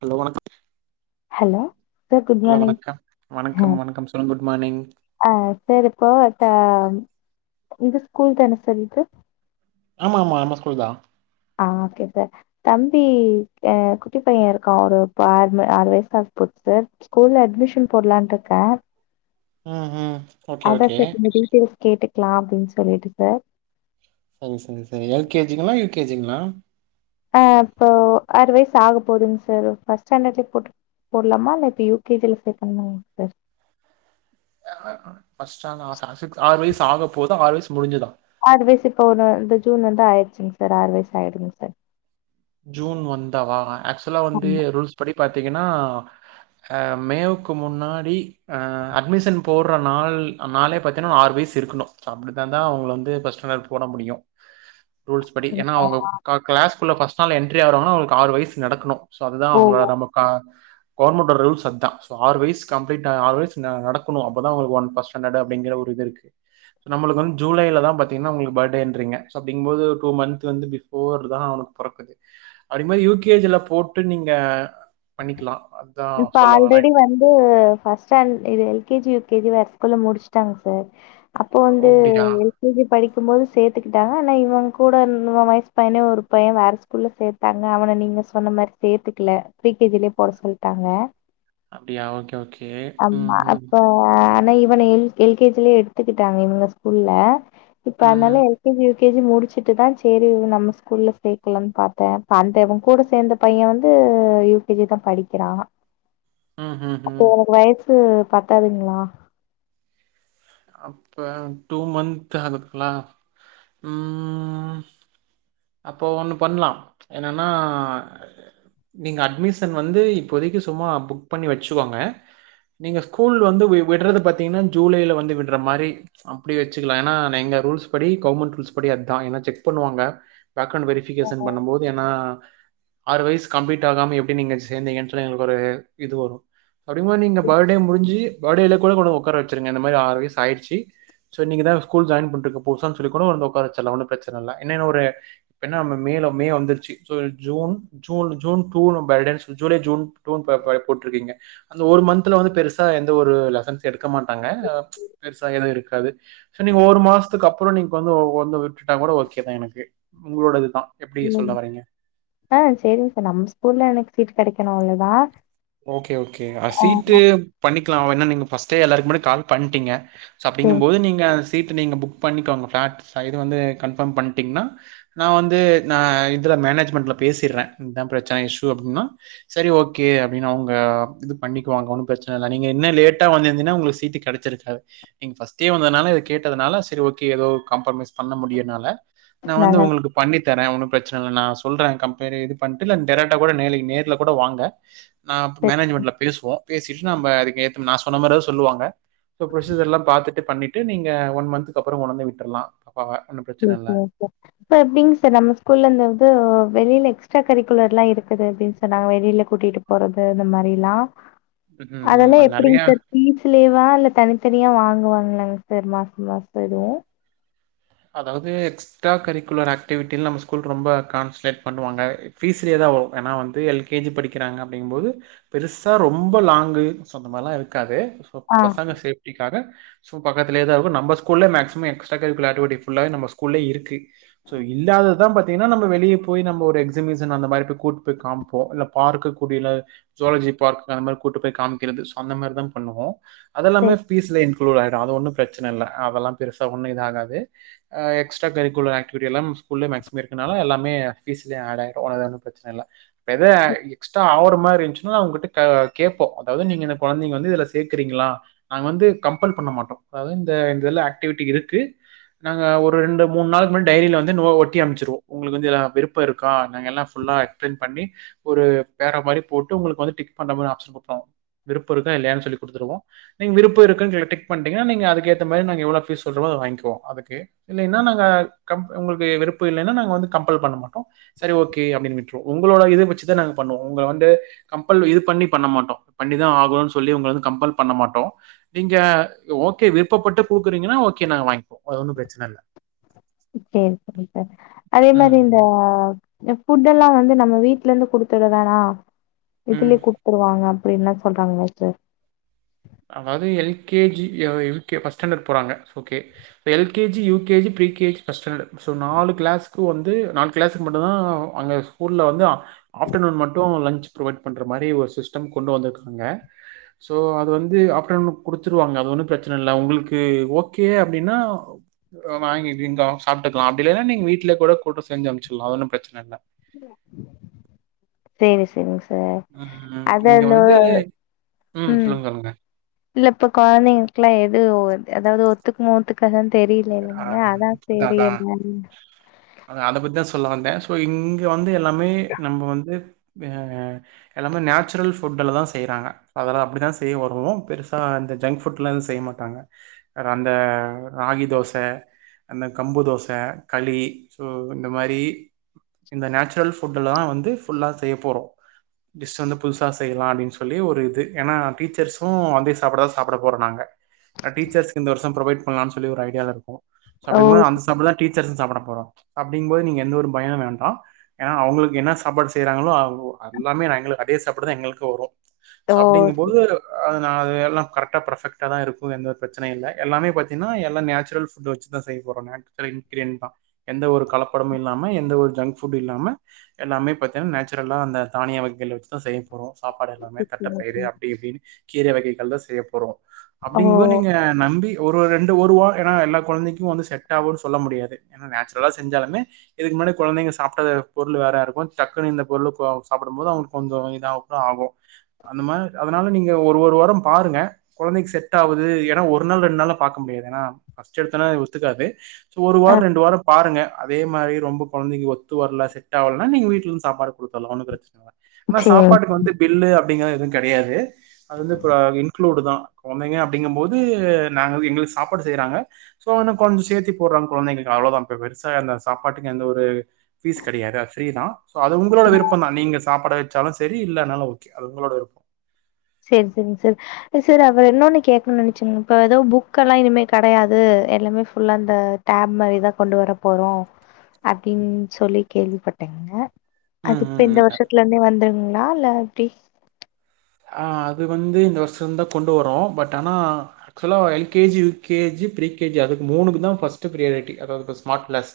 Hello வணக்கம் hello sir good hello வணக்கம் morning வணக்கம் வணக்கம் சொல்லுங்க குட் மார்னிங் ஆஹ் சார் இப்போ ஒங்க ஸ்கூல் தானே சார் இது ஆமா -ஆமா அம்மா ஸ்கூல் தான் கே சார் தம்பி அஹ குட்டி பையன் இருக்கான் ஒரு ஆ ஆறு வயச ஆகு போது சார் ஸ்கூல்ல அட்மிஷன் போடலான்ட்டு இருக்கேன் ம்- ம் ஓகே அதான் -ஓகே சார் கொஞ்சம் டீட்டெயில்ஸ் கேட்டுக்கலாம் அப்படின்னு சொல்லிட்டு சார் சரி -சரி- சரி எல்கேஜிங்களா யூகேஜிங்களா ஆஹ் இப்போ ஆறு வயசு ஆக போகுதுங்க சார் பர்ஸ்ட் ஸ்டாண்டர்ட்ல போட்டு போடலாமா இல்ல இப்ப யுகேஜில சே பண்ணங்க சார் [unintelligible] ஆறு வயசு ஆக போதா ஆறு வயசு முடிஞ்சுதா ஆறு வயசு இப்ப ஒன்னு இந்த ஜூன் வந்து ஆயிடுச்சுங்க சார் ஆறு வயசு ஆயிடுங்க சார் ஜூன் வந்தா வா [unintelligible] ஆக்சுவலா வந்து ஆமா ரூல்ஸ் படி பாத்தீங்கன்னா அ மேவுக்கு முன்னாடி அ அட்மிஷன் போடுற நாள் நாலே பாத்தீங்கன்னா ஆறு வயசு இருக்கணும் அப்டித்தான் தான் அவங்க வந்து ஃபர்ஸ்ட்ஸாண்ட்ட் போட முடியும் ரூல்ஸ் படி ஏன்னா அவங்க க கிளாஸ்குள்ள ஃபர்ஸ்ட் [inaudible] எண்ட்ரி ஆவுராங்களோ அவங்களுக்கு ஆறு வயசு நடக்கணும் சோ அதுதான் அவங்கள ஓ நம்மக்க கவர்மெண்ட்டோட ரூல்ஸ் அதான் சோ ஆறு வயசு கம்ப்ளீட் ஆறு வயசு ந நடக்கணு அப்பதா உங்களுக்கு ஒன் ஃபர் ஸ்ட் ஸாண்ட்டடு அப்டிங்கற ஒரு இது இருக்கு நம்மளுக்கு வந்து ஜூலைலதா பாத்தீங்கன்னா உங்களுக்கு பர்த்டேன்றீங்க சோ அப்டிங்கும்போது டூ மந்த் வந்து பிஃபோர்தா அவனுக் பொறக்குது அப்டிங்கும்போது யூ கே ஜ ல போட்டு நீங்க பண்ணிக்கலா. அதா இப்ப சொல்ல வரே ஆல்ரெடி வந்து் ஃபர்ஸ்ட் டாண்ட் இது L K G U K G வேற ஸ்கூல் முடிச்சட்டாங்க சார் அப்போ ஓ வந்து அப்டியா எல் கே ஜி படிக் இருக்கும் போது சேத்துக்கிட்டாங்க ஆனா இவன் கூட இவ வயசு பையனே ஒரு பைய வேற ஸ்கூல்ல சேத்தாங்க அவன நீங்க சொன்ன மாரி சேத்துக்கல ப்ரீ கே ஜி லயே போட சொல்லி ட்டாங்க அப்டியா ஓகே ஓகே ம் ம் அப்ப ஆனா இவன எல் எல் கே ஜி லயே எடுத்துக்கிட்டாங்க இவங்க ஸ்கூல்ல இப்ப ம் அதனால ம் L K G U U K G முடிச்சுட்டு தான் செரி நம்ம ஸ்கூல்ல சேர்க்கலன்னனு பாத்தேன் அந்தவங்க கூட சேர்ந்த பையன் வந்து யூ கே ஜி தான் படிக்க க்கிறா ஹம் ஹம் ஹம் வயசு பத்தாதங்களா அப்ப டூ மந்த் ஆகுதுங்ளா உம் அப்போ ஒண்ணு பண்லா என்னன்னா நீங்க அட்மிஷன் வந்து இப்போதைக்கு சும்மா புக் பண்ணி வச்சுக்கோங்க நீங்க ஸ்கூல் வந்து வி விட்றது பாத்தீங்கன்னா ஜூலைல வந்து விட்ற மாரி அப்டி வச்சுக்கலா ஏன்னா எங்க ரூல்ஸ் படி கவர்மெண்ட் ரூல்ஸ் படி அதான் ஏன்னா செக் பண்ணுவாங்க பேக்கண்ட் வெரிஃபிகேஷன் பண்ணும்போது ஏன்னா ஆறு வயசு கம்ப்ளீட் ஆகாம எப்டி நீங்க சேந்தீங்கன்னு சொல்லி எங்களுக்கு ஒரு இது வரும் அப்டிங்கும்போது நீங்க பர்த்டே முடிஞ்சு பர்த்டேல கூட கொண்டுபோய் உக்கார வச்சிருங்க இந்த மாரி ஆறு வயசு ஆயிடுச்சி சோ இன்னைக்கிதா ஸ்கூல் ஜாயின் பண்ருக்கு புதுசான்னு சொல்லி கூட கொண்டு வந்து உக்கார வச்சரலாம் ஒன்னும் பிரச்சன இல்ல என்ன இன்னொரு இப்ப என்ன ம மேல மே வந்துருச்சு so June June June two ல நம்ப [unintelligible] ஜூலை ஜூன் டூ ன்னு [unintelligible] போட்ருக்கீங்க அந்த ஒரு மந்த்த்ல வந்து பெருசா எந்த ஒரு லெசன்ஸ் எடுக்க மாட்டாங்க பெருசா எதுவு இருக்காது சோ நீங்க ஒரு மாசத்துக்கு அப்றோ நீங்க கொண்டு வந்து விட்டுட்டா கூட ஓகேதா எனக்கு உங்களோடதுதா உம் ஆஹ் சேரிங்க சார் நம்ம ஸ்கூல்ல எனக்கு சீட் கெடைக்கணு அவ்ளோதா ஓகே ஓகே ஆ சீட்டு ஆமா பண்ணிக்கலா ஏன்னா நீங்க ஃபர்ஸ்ட்டே எல்லாருக்கு முன்னாடி கால் பண்ட்டீங்க சோ சேரி அப்டிங்கும் போது நீங்க சீட்டு நீங்க புக் பண்ணிகேக ஃப்ளாட் சைட்டு வந்து கன்ஃபார்ம் பண்ணிட்டிங்கன்னா நான வந்து நான இதல மேனேஜ்மெண்ல பேசிறேன் இதான் பிரச்சனை இஷ்யூ அப்டின்னா சரி ஓகே அப்டின்னு அவங்க இது பண்ணிக்குவாங்க ஒன்னும் பிரச்சன இல்ல நீங்க இன்னு லேட்டா வந்திருந்தீன்னா உங்களுக்கு சீட்டு கெடைச்சிருக்காது நீங்க ஃபர்ஸ்ட்டே வந்ததுனால இத கேட்டதுனால சரி ஓகே ஏதோ காம்ப்ரமைஸ் பண்ண முடியு என்னால நா வந்து நல்லா உங்களுக்கு பண்ணி தரேன் ஒன்னும் பிரச்சனை இல்ல நான சொல்றேன் கம்பேர் இது பண்ணிட்டு டைரக்டு ஆ கூட நேர்ல கூட வாங்க நா சரி, மேனேஜ்மெண்ட்ல பேசுவோ பேசி ச நம்ப அதுக்கு ஏத்த நா சொன்ன மாரிதா சொல்லுவாங்க எல்லாம் பாத்துட்டு பண்ணிட்டு நீங்க ஒன் மந்த்க்கு அப்புறம் உணர்ந்து விட்டுலாம் ச- ச எப்படிங்க சார் நம்ம ஸ்கூல்ல இருந்தது வெளியில எக்ஸ்ட்ரா கரிக்குலர் எல்லாம் இருக்குது அப்படின்னு சொன்னாங்க வெளியில கூட்டிட்டு போறது இந்த மாதிரி எல்லாம் ம் அதெல்லாம் எப்படிங்க நறையா சார் பீஸ்லேவா தனித்தனியா வாங்குவாங்கலாங்க சார் மாசம் மாசம் எதுவும் அதாவது எக்ஸ்ட்ரா கரிக்குலர் ஆக்டிவிட்டின் நம்ம ஸ்கூல் ரொம்ப கான்சென்ட்ரேட் பண்ணுவாங்க பஃபீஸ்லேதான் வரும் ஏன்னா வந்து எல்கேஜி படிக்கிறாங்க அப்படிும் போோது பெருசா ரொம்ப லாங்கு சொ அந்த மாதிரிிலாம் இருக்காது சோ ஆ பசங்க சேஃப்ட்டிக்காக ச பக்கத்துலேதான் இருக்கும் நம்ப ஸ்கூல்ல எக்ஸ்டா ஃபுல்லாக நம்மஸ்கூலே இருக்குது சோ இல்லாததான் பத்த ஏனா நம்ப வெளிய போய் நம்ம ஒரு எக்ஸிபிஷன் அந்த மாதிரி போய கூட்டு போய் காப்போம் இல்ல பார்க்க கூடிய ஜோலஜி பார்க் அந்த மாரி கூட்டு போய் காமிக்கிறது சொந்த மாரி தான் பண்ணுவோம் அதெல்லாமே சேரி பீஸ்ல இன்க் குளூட அது ஒன்றும் பிரச்சன இல்லை அதெல்லாம் பெருசா ஒன்றும் இதாகாது ஹ எக்ஸ்ட்ரா கரிக்குலர் ஆக்டிவிட்டி எல்ல ்கூல்லே மேகிம் இருக்குதுன எல்லாமே பீஸ்லயே ஆ் ஆிடும்ன ஒும் பிரச்சனை இல்லை த எக்ஸ்ட்ரா ஆவர் கேோம் அத நீ குழந்தை வந்துதுல சேர்கறீங்கள நா வந்து கல் பண்ண மாட்டோம் ஆகிவிி இருக்கு நாங்கள் ஒரு ரெண்டு மூணு நாளுக்கு முன்னா டைரியில வந்து ஒட்டி அமைச்சடுவோம் உங்களுக்குந்துல்லா விருப்ப இருக்க நா எல்லாம் ஃபுல்லாக எக்ஸ்பிளைன் பண்ணி ஒரு பேற மாதிரி போட்டு உங்களுக்கு வ டிக் பண்ணற மாதிரி ஆப்ஷன்டுருோம் விருப்ப இருக்க இல்லன்ன சொல்லி கொடுருவோம் நீங்கள் விருப்பு இருக்குதுனு கே டிக் பிீங்கன்னா நீ அதுக்குற்ற மாதிரி நாங்கள் எவ்வளோ ஃீஸ் சொல்லறோ அதை வாங்கிவோம் அக்கு இல்லைன்னா நாங்க உங்களுக்கு விருப்பம் இல்லைன்னா நாங்க வந்து கம்பல் பண்ண மாட்டோம் சரி ஓகே அப்படின்னு விட்டுருவோம் உங்களோட இத வச்சுதான் நாங்க பண்ணுவோம் உங்க வந்து கம்பல் இது பண்ணி பண்ண மாட்டோம் பண்ணிதான் ஆகணோனு சொல்லி உங்க வந்து கம்பல் பண்ண மாட்டோம் நீங்க ஓகே விருப்பப்பட்டு குடுக்குறீங்கன்னா ஓகே நாங்க வாங்கிப்போம் அது ஒண்ணும் பிரச்சன இல்ல. சரி -சரி -சரி அதே மாதிரி இந்த ம். புபுட் எல்லாம் வந்து நம்ம வீட்ல இருந்து குடுத்துட வேணா ம். இதுலயே குடுத்துருவாங்க அப்படி என்ன சொல்றாங்களா சார் அதாவது ஃபஸ்ட் போறாங்கேஜி யகேஜி பேஜி் நாலுிளா நுிளா மட்டுும்்தான் அங்கஸ ஆப்டர்ூன் மட்டும் லன் பொவைட் பண்ற மாதிரி ஒரு சிஸம் கொண்டு வந்திருக்காங்கோ அது வந்து அ ஒு குடுத்துருவாங்க அது ஒன்னும் பிரச்சனை இல் உங்களுக்கு ஓகே அப்படின்னா் வாங்கிங்க சாப்பிட்டுக்கலாம் அப்படி இல்லைன்னா நீங்க வீட்டுலயே கூட கூட்டம் செஞ்சு அனுச்சிடலாம் அது ஒன்னும் பிரச்சனை இல்ல சரி சரிங்கஸ் ம். அத இங்க வந்து ம். உம் சொல்லுங்க, சொல்லுங்க. இல்லப்ப குழந்தைங்களுக்குல்லாம் எது அதாவது க்கு மோத்து கன் தெரியல ஆ இல்லைங்களா அதான் சரி எல்ல அதான் அத பத்தி தான் சொல்ல வந்தேன் சோ இங்க வந்து எல்லாமே நம்ம வந்து எல்லாமே நேச்சுரல் ஃபுட் எல்லதான் செய்யறாங்க அதெல்லாம் அப்படிதான் செய்ய வருவோம் பெருசா இந்த ஜங்க் ஃபுட் எலாம்வும் செய்ய மாட்டாங்க அந்த ராகி தோசை கம்பு தோசை களி இந்த நேச்சுரல் செய்யறோம் வ புதுசாயாம்ல்லா டீச்சர்ும் அதே சாப்பிடான் சாிடறம் நா ீச்சர் வரும் பனு சொல்ல ஒரு ஐடிய இரு ச ஓ அப்படிபோது அந்த [unintelligible] தான் டீச்சர்ஸ் சாப்பிட போறப்ப அப்பிடிங்போது எந்த ஒரு பயோ வேண்டா ஏனா அவங்களுக்கு என்ன சாப்பாடு செய்றங்களோ அதே சாப்பாடு எங்களுக்கு வரும் சோ ஓ அப்படிங்கும்போது அது அது எல்லாம் கரக்டா பெக்ட தான் இருக்கும்ந்த ஒரு பிரச்சனை இல்ல எல்லாமே பாத்தீங்கன்னா எல்ல நேச்சுரல் வச்ச தான் செய்யறோம் நேச்சுரல் இன்கிர தான் எந்த ஒரு கலப்படம் இல்லாம எந்த ஒரு ஜங்க் பட இல்லாம எல்லாமே பன்னா நேச்சுரலா அந்த தானியம் வகை வச்சிதான் செய் போறோம் சாப்பாடு எல்லாமே தட்டைப்பயிர் அப்படி இப்டின்னு கீரை வகைகள் தான் செய்ய போறோம் ஓ அப்படிங்கும்போது நீங்க நம்பி ஒரு ரெண்டு ஒருவ ஏன்னா எல்லா குழந்தை செட் ஆவுனு சொல்ல முடியாது நேச்சுரலா செஞ்சாலுமேஇதுக்முன்னாடிகுழந்தைங்க சாப்டத பொருத்து வேற இருக்கும் டக்குனு இந்த பொருள் சாப்டும் போது கொஞ்சோ இதாதா ஆகும் அதனால நீங்க ஒரு வாரம் பாருங்க குழை செட்ஆவுது ஒரு நாள் ரெண்டு பாக்க முடியாது ஏற்கனவே ஒத்துக்காது ஒரு ஆ வாரம் ரெண்டு வாரம் பாருங்க அதே மாரி மாதிரி ரொம்ப குழந்தைக்கு ஒத்து வரல செட் ஆவல நீங்க வீட்டுல இருந்து சாப்பாடுத்தலக்கு பிரச்சனை ஆனா சேரி சாப்பாட்டுக்கு வந்து பில்லு அப் எதுவும் கிடையாது அது வந்து தான் குழந்தைங்க அப்படிங்க போது எங்களுக்கு சாப்பாடு செய்றாங்க சோ அவன்னும் கொஞ்சம் சேரத்தி போடுறாங்க குழந்தைங்களுக்கு அவ்வளவுதான் பெருசா அந்த சாப்பாட்டுக்கு எந்த ஒரு பீஸ் கிடையாது பிரீ தான் அது உங்களோட விருப்பம் தான் நீங்க சாப்பாடை வச்சாலும் சரி இல்லலைனாலும் ஓகே அது உங்களோட விருப்பம் சரி சரிங்க சரி சார் அவர் என்னொன்னு கேக்கனும் நினைச்சுங்க இப்ப ஏதோ புக் எல்லாம் இனிமே கிடையாது எல்லாமே புல்லா இந்த டேப் மாதிரிதான் கொண்டு வர போறோம் அப்படின்னு சொல்லி கேள்விப்பட்டேங்க ம் அதுப்ப ம் இந்த ம். வருஷத்துல இருந்தே வந்துருங்களா இல்ல [unintelligible] ஆ அது வந்து இந்த வருஷம் இருந்தான் கொண்டு வரும்ஓம் பட் ஆனால் ஆக்சுவலாக எல்கேஜி யூகேஜி பிரிகேஜி அதுக்கு மூணுக்கு தான் ஃபர்ஸ்ட்டு ப்ரியாரிட்டி அதாவது ஸ்மார்ட் கிளாஸ்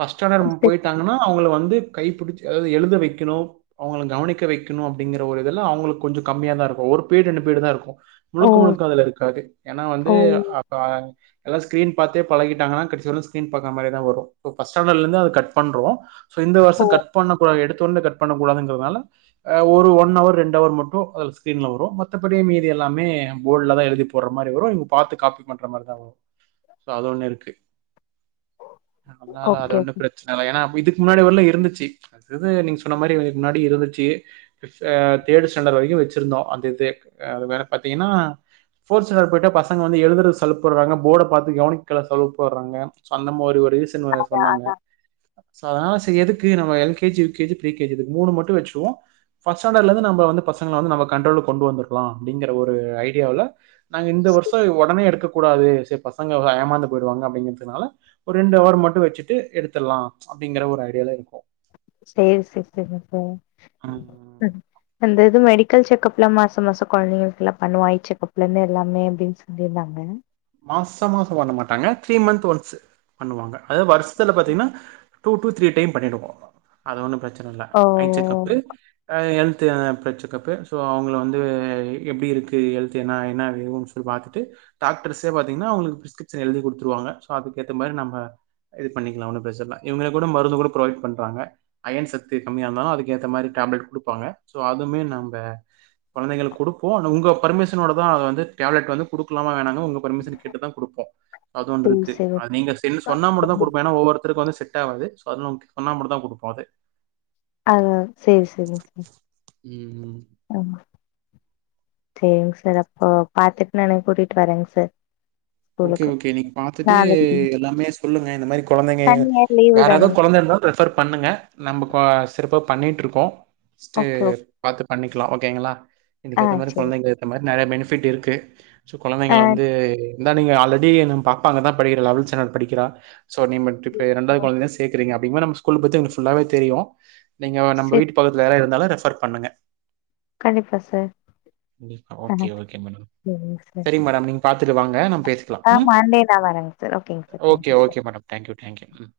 பஃர்ஸ்ட்ஸாண்டர்ட போயிட்டாங்கன்னா அவங்ள வந்து கைப்பிடிச்சி அதாவது எழுத வைக்கணும் அவங்களை கவனிக்க வைக்கணும் அப்படிங்கிற ஒரு இதல்ல அவங்களுக்கு கொஞ்சம் கம்மியா தான் இருக்கும் ஒரு பீடு ரெண்டு பீடு தான் இருக்கும் ஓ முழுக்க முழுக்க அதுல இருக்காது ஏன்னா வந்து ஓ அ எல்லாம்ஸ்கிரீன் பார்த்த பழகிட்டாங்கன்னா கிச்ச ஸ்கீ பாற மாதிரத வரும் பஸாண்ட்டல இருந்து அது கட் பண்றம் இந்த ஓ வருஷம் கட் பண்ண குட எடுத்து தொண்ட கட் பண்ணக்கூடாதுங்கனால ஒரு ஒன் அவர் ரெண்டுடவர் மட்டும் அதுல ஸ்கிரீன்ல வரும் மத்தபடிய மீதி எல்லாமே போர்ட்லதான் எழுதி போடுற மாதிரி வரும் இவங்க பாார்த்து காப்பி பண்ற மாதிரிதான் வரும் சோ அது ஒண்ணு இருக்கு அதனால அது ஓகே ஒண்ணும் பிரச்சனை இல்லை ஏன்னா இதுக்கு முன்னாடி வர இருந்துச்சு அ நீங்க சொன்ன மாதிரி முன்னாடி இருந்துச்சு தேட் ஸ்ண்ட வரைக்கும் வச்சு இருந்தோ அது இது பாத்தீங்கனா ஃபொர்த் செண்டர் போய்டா பசங்க வந்து எழுதுறதுக்கு சலுப் படுறாங்க போட பாத்து கவனிக்கிறதுல சல்ப் படுறாங்க சோ அந்த மாதிரி அப்படினு சொன்னாங்க சோ அதுனால எதுக்கு நம்ம எல்கேஜி ஃபிரிகேஜி மூனு மட்டும் வச்சுக்குவோம் ஃப்ஸ் ஸ்டேன்ட நம வந்து பசங்க வந் நம கண்ட்ரோல கொண்டு வந்திருக்கலாம் அப்படிங்கற ஒரு ஐடியாவுல நாங்க இந்த வருஷம் உடனே எடுக்க கூடாது செரி பசங்க ஏமாந்து போயிடுவாங்க அப்டிங்குறதுனால ஒரு ரெண்டு ஹவர் மட்டோ வெச்சுட்டு எடுத்துடலா அப்டிங்குற ஒரு ஐடியாலயிருக்கோ சேரி செரி செரிங்க இருக்கோம் அந்தயிது மெடிக்கல் செக்கப்லா மாச மாசோ கொழந்தைங்களுக்கெல்லா பண்ணுவோ ஐ செக்கப்லான்னு எல்லாமே அப்டின்னு சொல்லியிருந்தாங்க மாசோ மாசோ பண்ண மாட்டாங்க த்ரீ மந்த் ஒன்ஸ் பண்ணுவாங்க அதாவது வருஷத்துல பாத்தீங்கன்னா டூ டூ த்ரீ டைம் பண்ணிடிவோ அது ஒன்னோ ப்ரெச்சன இல்ல ஓ ஐச்செக்கப்பு ஹெல்த் செக்கப்பு சோ அவங்கல வந்து எப்டியிருக்கு ஹெல்த் என்ன என்ன சொல்லி பாத்துட்டு டாக்டர்ஸ்ஸே பாத்தீங்கன்னா அவுங்களுக்கு பிரிஸ்கிரிப்ட்ஷன் எழுதி குடுத்துடுவாங்க சோ அதுகேத்த மாரி நம்ம இதுவு பண்ணிக்கலா ஒன்னோ பிரெச்சன இவங்க கூட மருந்து கூட ப்ரொவைட் பண்றாங்க ஐயன் சத்து கம்மியா இருந்தாலோ அதுக்கேத்த மாரி டேப்லெட் குடுப்பாங்க சோ அதுமே நம்ம கொழந்தைங்களுக்குடுப்போ உங்க பர்மிஸ்ஸனோடதா வந்து டேப்லெட் வந்து குடுக்கலாமா வேணானு பர்மிஷன் கேட்டுதா குடுப்போ அது சேரி ஒன்றுருக்கு சேரி நீங்க சொன்னா மட்டுதா குடுப்போ ஏன்னா ஒவ்வொருத்த ருக்கு வந்து செட் ஆவாது சோ அது சொன்னா மட்டோதா குடுப்போ அது ஆ சேரி சேரிங்க சார் ம்ம்ம் ஆமா செரிங்க சார் அப்போ பாத்துட்டு நானு கூட்டிட்டு வரேங்க சார் ஓகே ஸ்கூலுக்கு ஓகே இன்னிக்கு பாத்துட்டு நாளைக்கு எல்லாமே சொல்லுங்க இந்த மாரி கொழந்தைங்க சனி ஞாயிறு லீவு வேற எதா தானுங்க கொழந்தயிருந்தா ரெஃபர் பண்ணுங்க நம்ம சிறப்பா பண்ணிட்ருக்கோ பஸ்டு ஓகே ஓகே பாத்து பண்ணிக்கலா ஓகேங்களா இதுக்கு ஆ ஏத்தா மாரி சேரி கொழந்தைங்க ஏத்தா மாரி நெறைய பெனி பிட் இருக்கு ஆ கொழந்தைங்கள வந்து இருந்தாலோ நீங்க ஆல்ரெடி நம்ம பாப்பா அங்கதா படிக்குறா லவல்த் ச்டேண்டட் படிக்கிறா சோ நீ மெட்ரிக்லயிருந்தால் கொழந்தைய சேக்குறீங்க அதிகமா நம்ம ஸ்கூல் பத்தி எனக்கு புல்லாவே தெரியோ நீங்க நம்ம சேரி வீட்டு பக்கத்துல யாரா இருந்தாலோ ரெஃபர் பண்ணுங்க கண்டிப்பா சார் கண்டிப்பா. ஆ ஓகே, செரிங்க சார் பாத்துட்டுவாங்க நம்ம பேசிக்கலா ஆ ம் மண்டே நா வரேங்க சார் ஓகேங்க sir okay thank you sir okay madam thank you thank you ம்